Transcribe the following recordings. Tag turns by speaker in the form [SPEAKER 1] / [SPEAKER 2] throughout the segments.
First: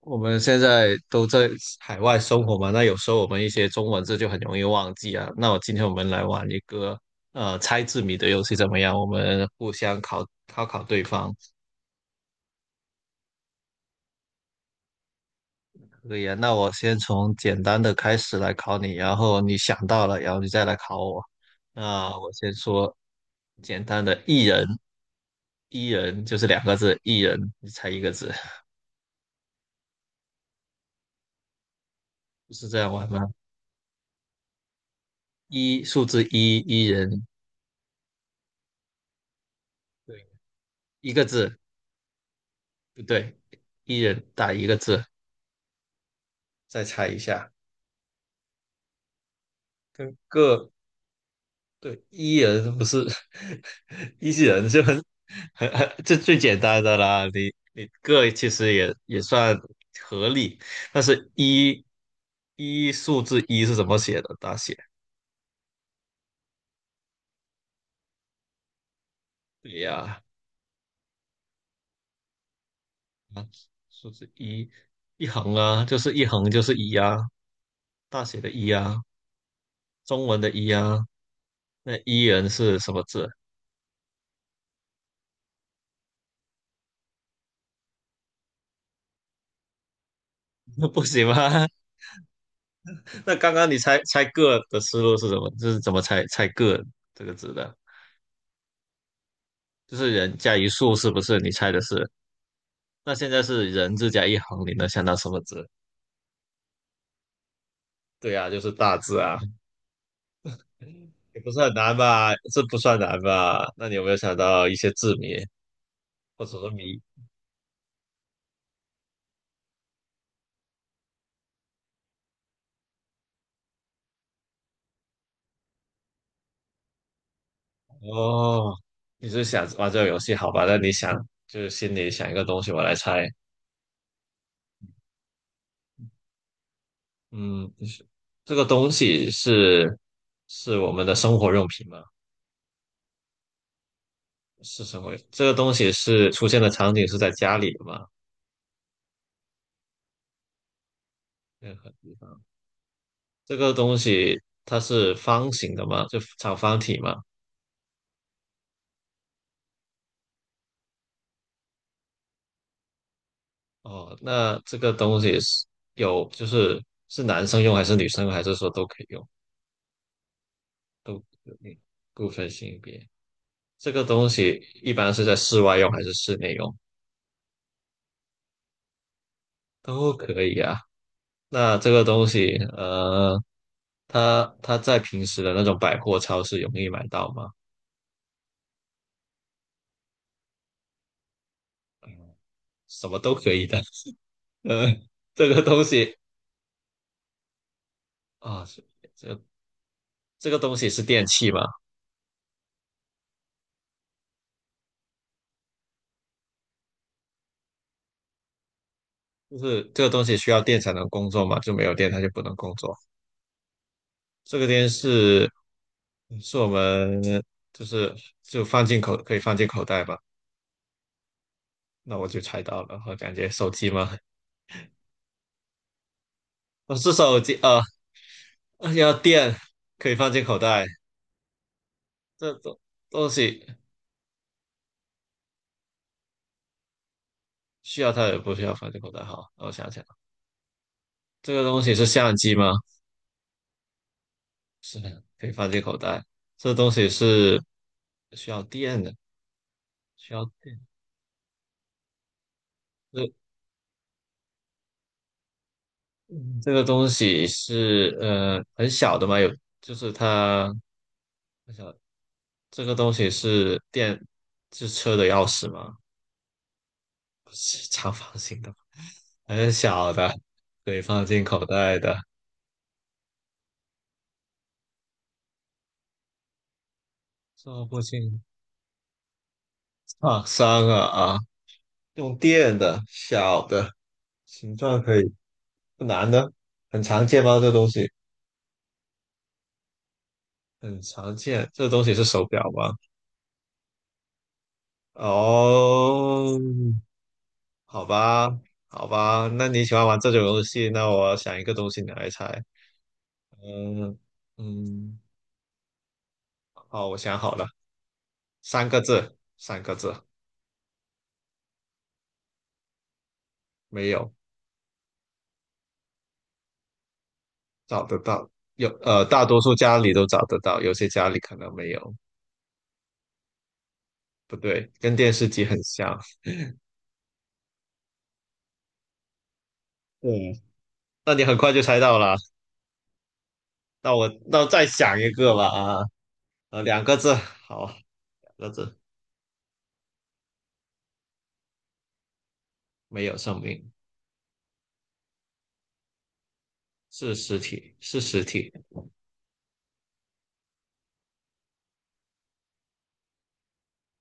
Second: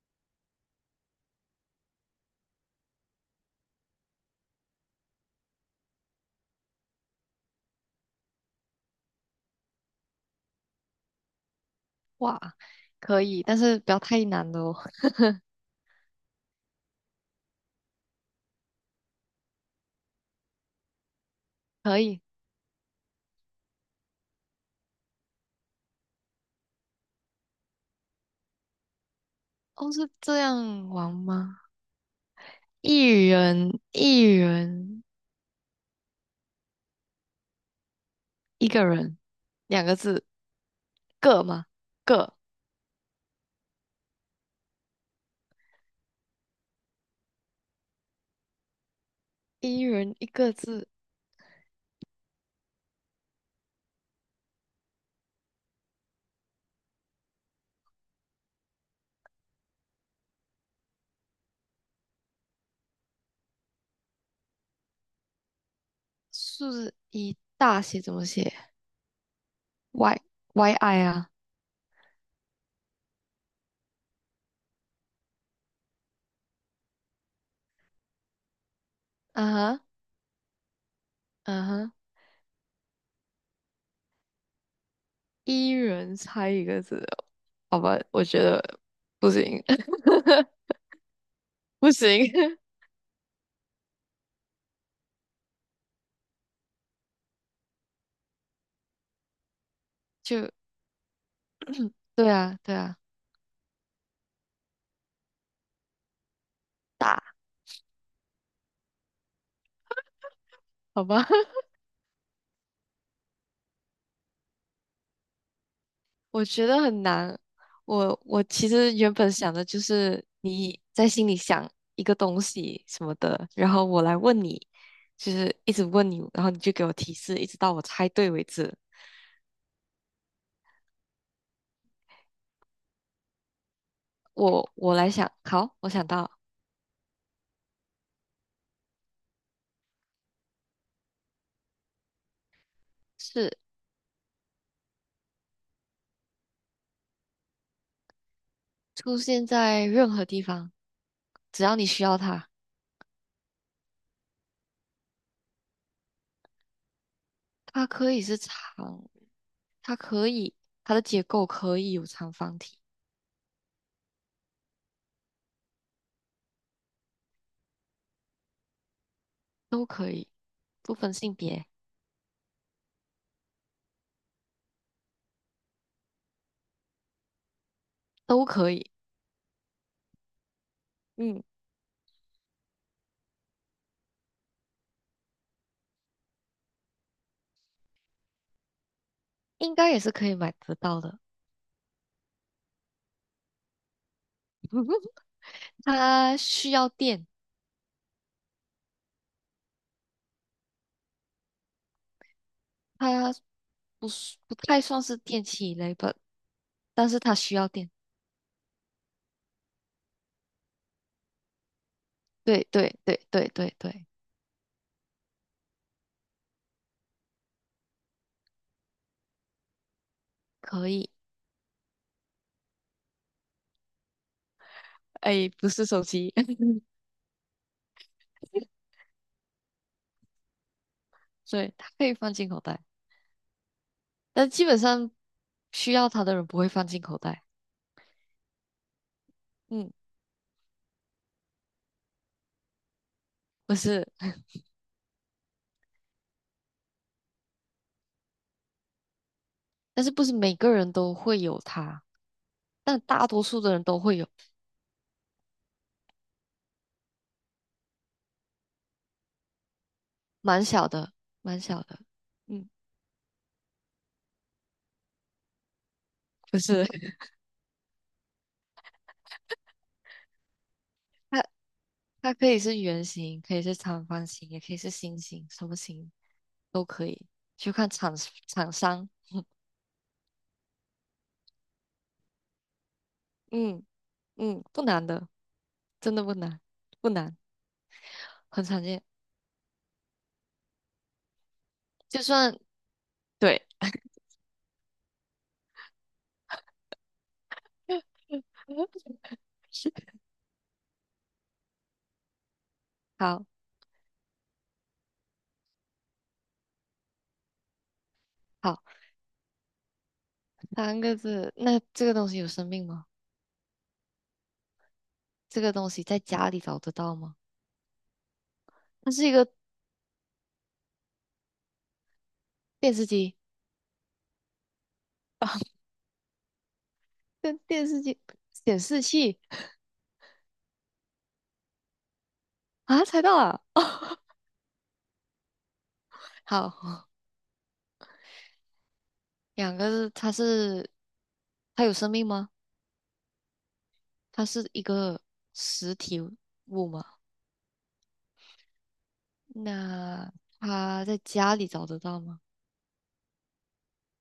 [SPEAKER 1] 我们现在都在海外生活嘛，那有时候我们一些中文字就很容易忘记啊。那我今天我们来玩一个猜字谜的游戏怎么样？我们互相考考对方，
[SPEAKER 2] 哇，可以，但是不要太难了哦。
[SPEAKER 1] 可以啊。那我先从简单的开始来考你，然后你想到了，然后你再来考我。
[SPEAKER 2] 可
[SPEAKER 1] 那
[SPEAKER 2] 以，
[SPEAKER 1] 我先说简单的，一人，一人就是两个字，一人，你猜一个字，
[SPEAKER 2] 哦，是这样玩吗？
[SPEAKER 1] 就是这样玩
[SPEAKER 2] 一
[SPEAKER 1] 吗？
[SPEAKER 2] 人，一人，
[SPEAKER 1] 一，数字一，一人，
[SPEAKER 2] 一个人，两个字，
[SPEAKER 1] 对，一个
[SPEAKER 2] 个
[SPEAKER 1] 字，
[SPEAKER 2] 吗？个，
[SPEAKER 1] 不对，一人打一个字。再猜一下，
[SPEAKER 2] 一人
[SPEAKER 1] 跟
[SPEAKER 2] 一个
[SPEAKER 1] 个
[SPEAKER 2] 字，
[SPEAKER 1] 对 E 人不是 E 人就很这最简单的啦，你个其实也算合理，但是一数字一是怎么写的？大写
[SPEAKER 2] 数字一大写怎么写
[SPEAKER 1] 对
[SPEAKER 2] ？Y
[SPEAKER 1] 呀、
[SPEAKER 2] Y I 啊，
[SPEAKER 1] 啊，数字一一横啊，就是一横就是一啊，大写的一啊，
[SPEAKER 2] 啊哈，
[SPEAKER 1] 中文的一啊，
[SPEAKER 2] 啊哈，
[SPEAKER 1] 那一人是什么字？
[SPEAKER 2] 一人猜一个字，好吧，我觉得不行，
[SPEAKER 1] 不行吗？
[SPEAKER 2] 不行，
[SPEAKER 1] 那刚刚你猜猜个的思路是什么？就是怎么猜猜个这个字的？就是 人
[SPEAKER 2] 就
[SPEAKER 1] 加一竖，是不是？你猜的是？
[SPEAKER 2] 对啊，对啊，
[SPEAKER 1] 那现在是人字加一横，你能想到什么字？
[SPEAKER 2] 大，
[SPEAKER 1] 对啊，就是大字啊，
[SPEAKER 2] 好吧。
[SPEAKER 1] 也不是 很难吧？这不算难吧？那你有没有想到一些字谜
[SPEAKER 2] 我
[SPEAKER 1] 或者
[SPEAKER 2] 觉
[SPEAKER 1] 说
[SPEAKER 2] 得
[SPEAKER 1] 谜？
[SPEAKER 2] 很难。我其实原本想的就是你在心里想一个东西什么的，然后我来问你，就是一直问你，然后你就给我提示，一直到我猜对为
[SPEAKER 1] 哦，
[SPEAKER 2] 止。
[SPEAKER 1] 你是想玩这个游戏好吧？那你想就是心里想一个东西，我来猜。
[SPEAKER 2] 我来想，好，我想到
[SPEAKER 1] 嗯，这个东西是我们的生活用品吗？
[SPEAKER 2] 是
[SPEAKER 1] 是什么？这个东西是出现的场景是在家里的吗？
[SPEAKER 2] 出现在任何地方，只
[SPEAKER 1] 任
[SPEAKER 2] 要你
[SPEAKER 1] 何
[SPEAKER 2] 需
[SPEAKER 1] 地
[SPEAKER 2] 要
[SPEAKER 1] 方。
[SPEAKER 2] 它，
[SPEAKER 1] 这个东西它是方形的吗？就长方体吗？
[SPEAKER 2] 它可以是长，它可以它的结构可以有长方体，
[SPEAKER 1] 哦，那这个东西是有，就是是男生用还是女生用，还是说都可以用，
[SPEAKER 2] 都可以，不分
[SPEAKER 1] 都
[SPEAKER 2] 性别
[SPEAKER 1] 不分性别？这个东西一般是在室外用还是室内用？
[SPEAKER 2] 都可以，
[SPEAKER 1] 都可以啊。
[SPEAKER 2] 嗯，
[SPEAKER 1] 那这个东西，它在平时的那种百货超市容易买到吗？
[SPEAKER 2] 应该也是可以买得到的。
[SPEAKER 1] 什么都可以的，呃。这个东西
[SPEAKER 2] 它需要电，
[SPEAKER 1] 啊，这这个东西是电器嘛，
[SPEAKER 2] 它不是不太算是电器类吧，但是它需要电。
[SPEAKER 1] 就是这个东西需要电才能工作嘛，就没有电它就不能
[SPEAKER 2] 对
[SPEAKER 1] 工
[SPEAKER 2] 对
[SPEAKER 1] 作。
[SPEAKER 2] 对对对对，
[SPEAKER 1] 这个电视是我们就是就放进口可以放进口袋吧？
[SPEAKER 2] 可以。
[SPEAKER 1] 那我就猜到了，我感觉手机吗？
[SPEAKER 2] 哎，不是手机，
[SPEAKER 1] 哦是手机啊，要电可以放进口袋，
[SPEAKER 2] 对，它可以放进
[SPEAKER 1] 这
[SPEAKER 2] 口
[SPEAKER 1] 东
[SPEAKER 2] 袋，
[SPEAKER 1] 东西
[SPEAKER 2] 但基本上需要它的人不会放进口袋。
[SPEAKER 1] 需要它也不需要放进口袋。好，那我想
[SPEAKER 2] 嗯，
[SPEAKER 1] 想，这个东西是相机吗？
[SPEAKER 2] 不是，
[SPEAKER 1] 是的，可以放进口袋。这东西是需要电的，
[SPEAKER 2] 但是不
[SPEAKER 1] 需
[SPEAKER 2] 是
[SPEAKER 1] 要
[SPEAKER 2] 每个
[SPEAKER 1] 电。
[SPEAKER 2] 人都会有它，但大
[SPEAKER 1] 这
[SPEAKER 2] 多数的人都会有，
[SPEAKER 1] 嗯这个东西是很小的嘛，有就是
[SPEAKER 2] 蛮
[SPEAKER 1] 它
[SPEAKER 2] 小的，蛮
[SPEAKER 1] 很
[SPEAKER 2] 小
[SPEAKER 1] 小。
[SPEAKER 2] 的。嗯，
[SPEAKER 1] 这个东西是车的钥匙吗？
[SPEAKER 2] 不是，
[SPEAKER 1] 不是长方形的，很小的，可以放
[SPEAKER 2] 它
[SPEAKER 1] 进口袋的，
[SPEAKER 2] 它可以是圆形，可以是长方形，也可以是心形，什么形都可以，就
[SPEAKER 1] 做
[SPEAKER 2] 看
[SPEAKER 1] 不
[SPEAKER 2] 厂
[SPEAKER 1] 进
[SPEAKER 2] 厂商。
[SPEAKER 1] 放伤啊啊！用电的小
[SPEAKER 2] 嗯
[SPEAKER 1] 的，
[SPEAKER 2] 嗯，
[SPEAKER 1] 形
[SPEAKER 2] 不
[SPEAKER 1] 状
[SPEAKER 2] 难
[SPEAKER 1] 可
[SPEAKER 2] 的，
[SPEAKER 1] 以不
[SPEAKER 2] 真的
[SPEAKER 1] 难
[SPEAKER 2] 不
[SPEAKER 1] 的，
[SPEAKER 2] 难，
[SPEAKER 1] 很
[SPEAKER 2] 不
[SPEAKER 1] 常
[SPEAKER 2] 难，
[SPEAKER 1] 见吗？这东西
[SPEAKER 2] 很常见。
[SPEAKER 1] 很常见，这东西
[SPEAKER 2] 就
[SPEAKER 1] 是手
[SPEAKER 2] 算
[SPEAKER 1] 表吗？
[SPEAKER 2] 对，
[SPEAKER 1] 哦，好吧，好 吧，那你喜欢玩这种游戏，那我想一个东西你来猜。
[SPEAKER 2] 好
[SPEAKER 1] 嗯嗯，好，我想好了，
[SPEAKER 2] 好，
[SPEAKER 1] 三个字，三个字，
[SPEAKER 2] 三个字。那这个东西有生命吗？
[SPEAKER 1] 没有，
[SPEAKER 2] 这个东西在家里找得到吗？
[SPEAKER 1] 找得到，有，
[SPEAKER 2] 它是一
[SPEAKER 1] 大
[SPEAKER 2] 个
[SPEAKER 1] 多数家里都找得到，有些家里可能没有。
[SPEAKER 2] 电视机，
[SPEAKER 1] 不对，跟电视机很像。
[SPEAKER 2] 电视机显示器
[SPEAKER 1] 嗯，那你很快就猜到了。
[SPEAKER 2] 啊，猜到了。
[SPEAKER 1] 那我再想一个吧啊，两
[SPEAKER 2] 好，
[SPEAKER 1] 个字，好，两个字，
[SPEAKER 2] 两个字，它有生命吗？
[SPEAKER 1] 没有生命，
[SPEAKER 2] 它是一个实体物吗？
[SPEAKER 1] 是实体，是实体。
[SPEAKER 2] 那他在家里找得到吗？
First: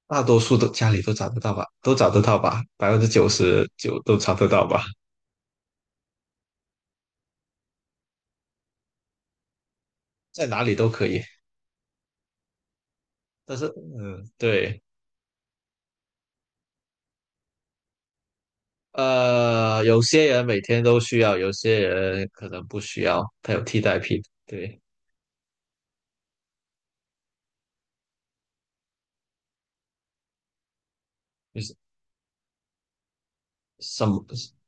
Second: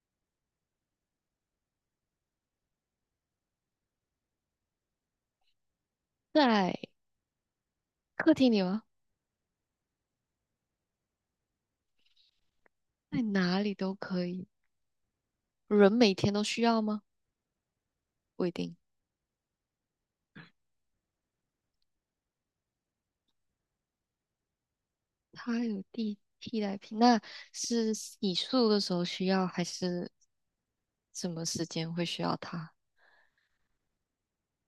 [SPEAKER 1] 大多数都家里都找得到吧，都找得到吧，99%都找得到吧，
[SPEAKER 2] 在客厅里吗？
[SPEAKER 1] 在哪里都可以。
[SPEAKER 2] 在
[SPEAKER 1] 但
[SPEAKER 2] 哪
[SPEAKER 1] 是，
[SPEAKER 2] 里都可
[SPEAKER 1] 嗯，
[SPEAKER 2] 以。
[SPEAKER 1] 对，
[SPEAKER 2] 人每天都需要吗？不一定。
[SPEAKER 1] 有些人每天都需要，有些人可能不需要，他有替代品。对，
[SPEAKER 2] 他有替代品，那是洗漱的时候需要，还是什么
[SPEAKER 1] 就
[SPEAKER 2] 时
[SPEAKER 1] 是
[SPEAKER 2] 间会需要它？
[SPEAKER 1] 什么，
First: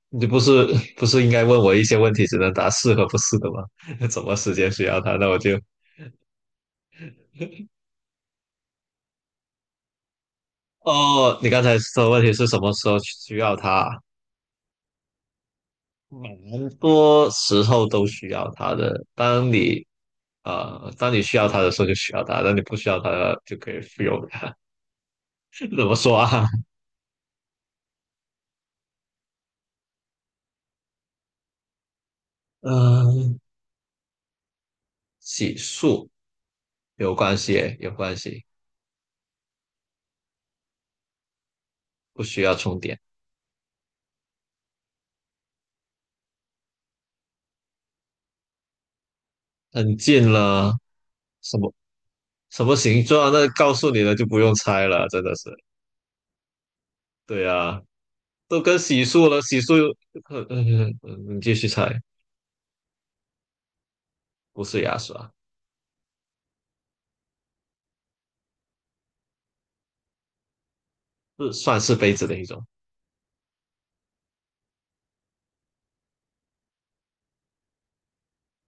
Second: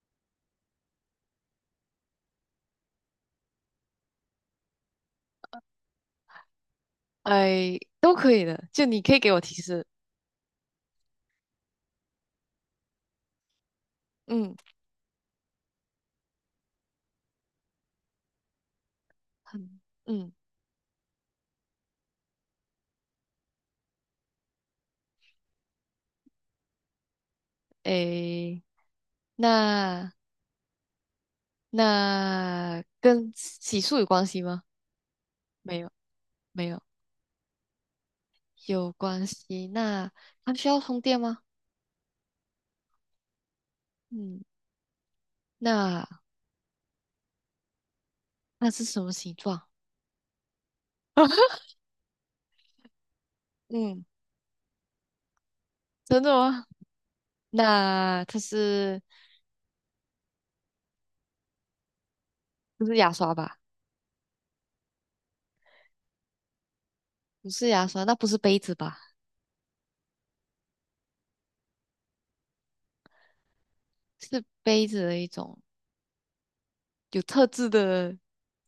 [SPEAKER 1] 你不是不是应该问我一些问题，只能答是和不是的吗？什么时间需要它？那我就，
[SPEAKER 2] 哎，都可以的，就你可以给我提示。
[SPEAKER 1] 哦，你刚才说的问题是什么时候需要它？
[SPEAKER 2] 嗯，
[SPEAKER 1] 蛮多时候都需要它的。当
[SPEAKER 2] 很，
[SPEAKER 1] 你
[SPEAKER 2] 嗯，
[SPEAKER 1] 当你需要它的时候就需要它，当你不需要它就可以不用它。怎么说啊？
[SPEAKER 2] 哎，那那跟
[SPEAKER 1] 嗯、
[SPEAKER 2] 洗漱有关系吗？
[SPEAKER 1] 洗
[SPEAKER 2] 没有，
[SPEAKER 1] 漱
[SPEAKER 2] 没有，
[SPEAKER 1] 有关系，有关系，
[SPEAKER 2] 有关系。那它需要充电吗？
[SPEAKER 1] 不需要充电。
[SPEAKER 2] 嗯，那那是什么形状？
[SPEAKER 1] 很近了，什 么什么形状啊？那告诉你
[SPEAKER 2] 嗯，
[SPEAKER 1] 了就不用猜了，真的是。
[SPEAKER 2] 真的吗？
[SPEAKER 1] 对啊，
[SPEAKER 2] 那它
[SPEAKER 1] 都跟
[SPEAKER 2] 是
[SPEAKER 1] 洗漱了，洗漱又，你继续猜，
[SPEAKER 2] 不是牙刷吧？
[SPEAKER 1] 不是牙刷，
[SPEAKER 2] 不是牙刷，那不是杯子吧？
[SPEAKER 1] 是算是杯子的一种。
[SPEAKER 2] 是杯子的一种有特制的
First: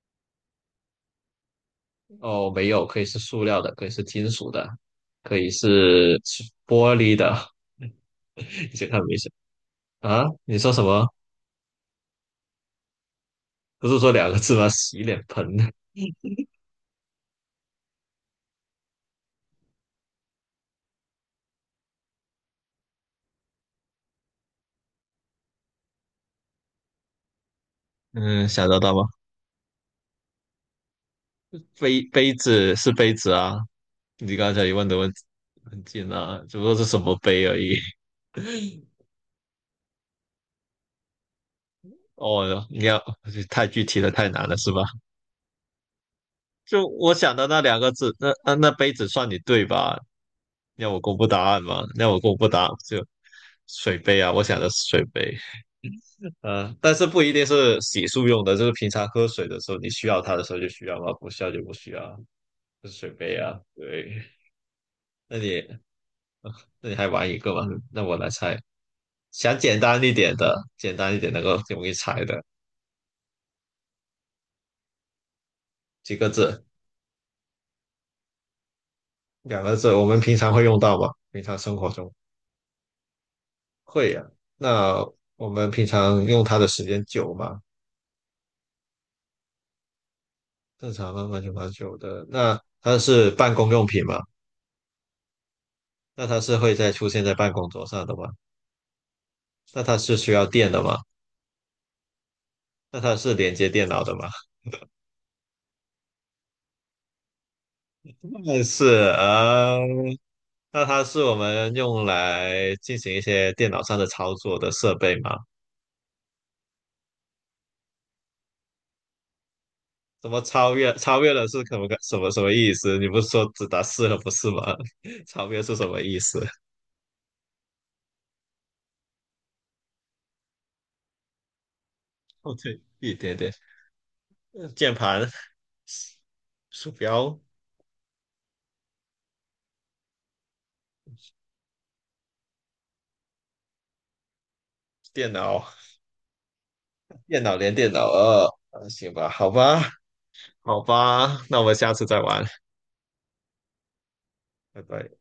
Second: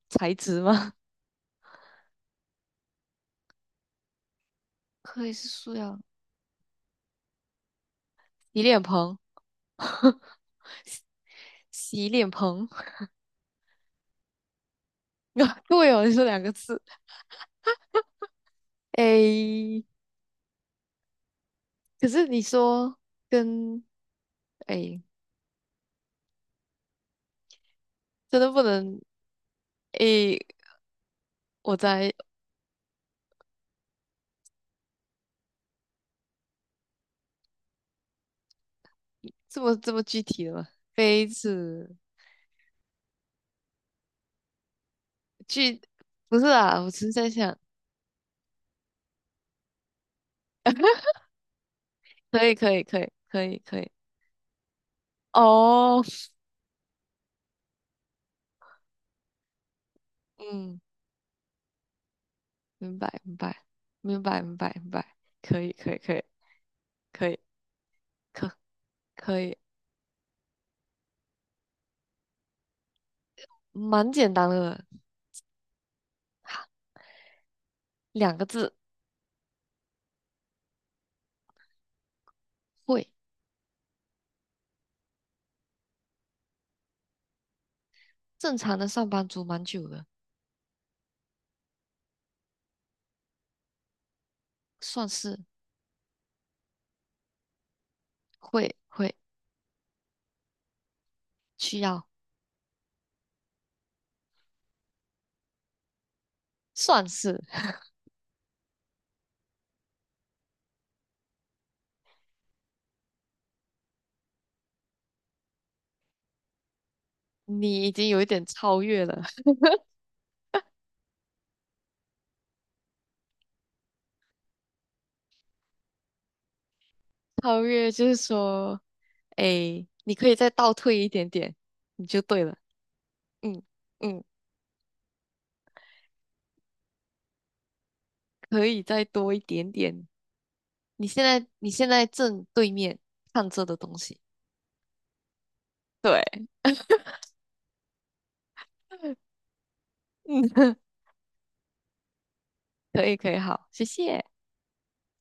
[SPEAKER 2] 材质吗？
[SPEAKER 1] 哦，没有，可以是塑料的，可以是金属的，
[SPEAKER 2] 可以
[SPEAKER 1] 可
[SPEAKER 2] 是
[SPEAKER 1] 以
[SPEAKER 2] 塑料
[SPEAKER 1] 是玻璃的。
[SPEAKER 2] 洗
[SPEAKER 1] 你
[SPEAKER 2] 脸
[SPEAKER 1] 先看没
[SPEAKER 2] 盆，
[SPEAKER 1] 事啊，你说什
[SPEAKER 2] 洗
[SPEAKER 1] 么？
[SPEAKER 2] 洗脸盆。
[SPEAKER 1] 不是说两个字吗？洗脸盆。
[SPEAKER 2] 对哦，你说两个字。诶，可是你说跟诶，真
[SPEAKER 1] 嗯，
[SPEAKER 2] 的不
[SPEAKER 1] 想得到
[SPEAKER 2] 能
[SPEAKER 1] 吗？
[SPEAKER 2] 诶，我
[SPEAKER 1] 杯
[SPEAKER 2] 在
[SPEAKER 1] 杯子是杯子啊，你刚才一问的问题很近啊，只不过是什么杯而已。
[SPEAKER 2] 这么具体了吗？杯子
[SPEAKER 1] 哦，你要太具体了，太难了，是吧？
[SPEAKER 2] 去不是啊，
[SPEAKER 1] 就
[SPEAKER 2] 我只是
[SPEAKER 1] 我
[SPEAKER 2] 在
[SPEAKER 1] 想的
[SPEAKER 2] 想，
[SPEAKER 1] 那两个字，那杯子算你对吧？要我公布答案吗？要我公
[SPEAKER 2] 可
[SPEAKER 1] 布
[SPEAKER 2] 以
[SPEAKER 1] 答案
[SPEAKER 2] 可以可
[SPEAKER 1] 就
[SPEAKER 2] 以可以可以
[SPEAKER 1] 水杯啊，我想的是水杯。
[SPEAKER 2] 哦，
[SPEAKER 1] 但是不一定是洗漱用的，就是平常喝水的时候，你需要它的时候就
[SPEAKER 2] 嗯，
[SPEAKER 1] 需要嘛，不需要就不需要。
[SPEAKER 2] 明
[SPEAKER 1] 水
[SPEAKER 2] 白明
[SPEAKER 1] 杯啊，
[SPEAKER 2] 白
[SPEAKER 1] 对。
[SPEAKER 2] 明白明白明白，
[SPEAKER 1] 那
[SPEAKER 2] 可
[SPEAKER 1] 你
[SPEAKER 2] 以可以可以
[SPEAKER 1] 那你还玩
[SPEAKER 2] 可
[SPEAKER 1] 一
[SPEAKER 2] 以
[SPEAKER 1] 个吗？那我来
[SPEAKER 2] 可
[SPEAKER 1] 猜，
[SPEAKER 2] 可
[SPEAKER 1] 想
[SPEAKER 2] 以，
[SPEAKER 1] 简单一点的，简单一点能够容易猜的，
[SPEAKER 2] 蛮简单的，
[SPEAKER 1] 几个
[SPEAKER 2] 哈
[SPEAKER 1] 字，
[SPEAKER 2] 两个字
[SPEAKER 1] 两个字，我们平常会用到吗？平常生活中
[SPEAKER 2] 会，
[SPEAKER 1] 会呀、那我们平常用它的时间久吗？
[SPEAKER 2] 正常的上班族蛮久了，
[SPEAKER 1] 正常慢慢久蛮久的。那它是办公用品吗？
[SPEAKER 2] 算是
[SPEAKER 1] 那它是会在出现在办公桌上的吗？
[SPEAKER 2] 会
[SPEAKER 1] 那它是需要电的吗？
[SPEAKER 2] 需要，
[SPEAKER 1] 那它是连接电脑的吗？
[SPEAKER 2] 算是
[SPEAKER 1] 那是啊，那它是我们用来进行一些电脑上的操作的设备吗？
[SPEAKER 2] 你已经有一点超越了，
[SPEAKER 1] 怎么超越了是可不可什么意思？你不是说只打四了不是吗？超越是什么意思？
[SPEAKER 2] 超越就是说，哎，你可以再倒退一点点，你就对
[SPEAKER 1] 哦，
[SPEAKER 2] 了，
[SPEAKER 1] 对，一点点，
[SPEAKER 2] 嗯嗯，
[SPEAKER 1] 键盘、鼠标、
[SPEAKER 2] 可以再多一点点。你现在正对面看这的东西。
[SPEAKER 1] 电脑、
[SPEAKER 2] 对，
[SPEAKER 1] 电脑连电脑二，行吧，好吧，
[SPEAKER 2] 嗯，
[SPEAKER 1] 好吧，那我们下次再玩，
[SPEAKER 2] 可以可以，好，谢谢。
[SPEAKER 1] 拜拜。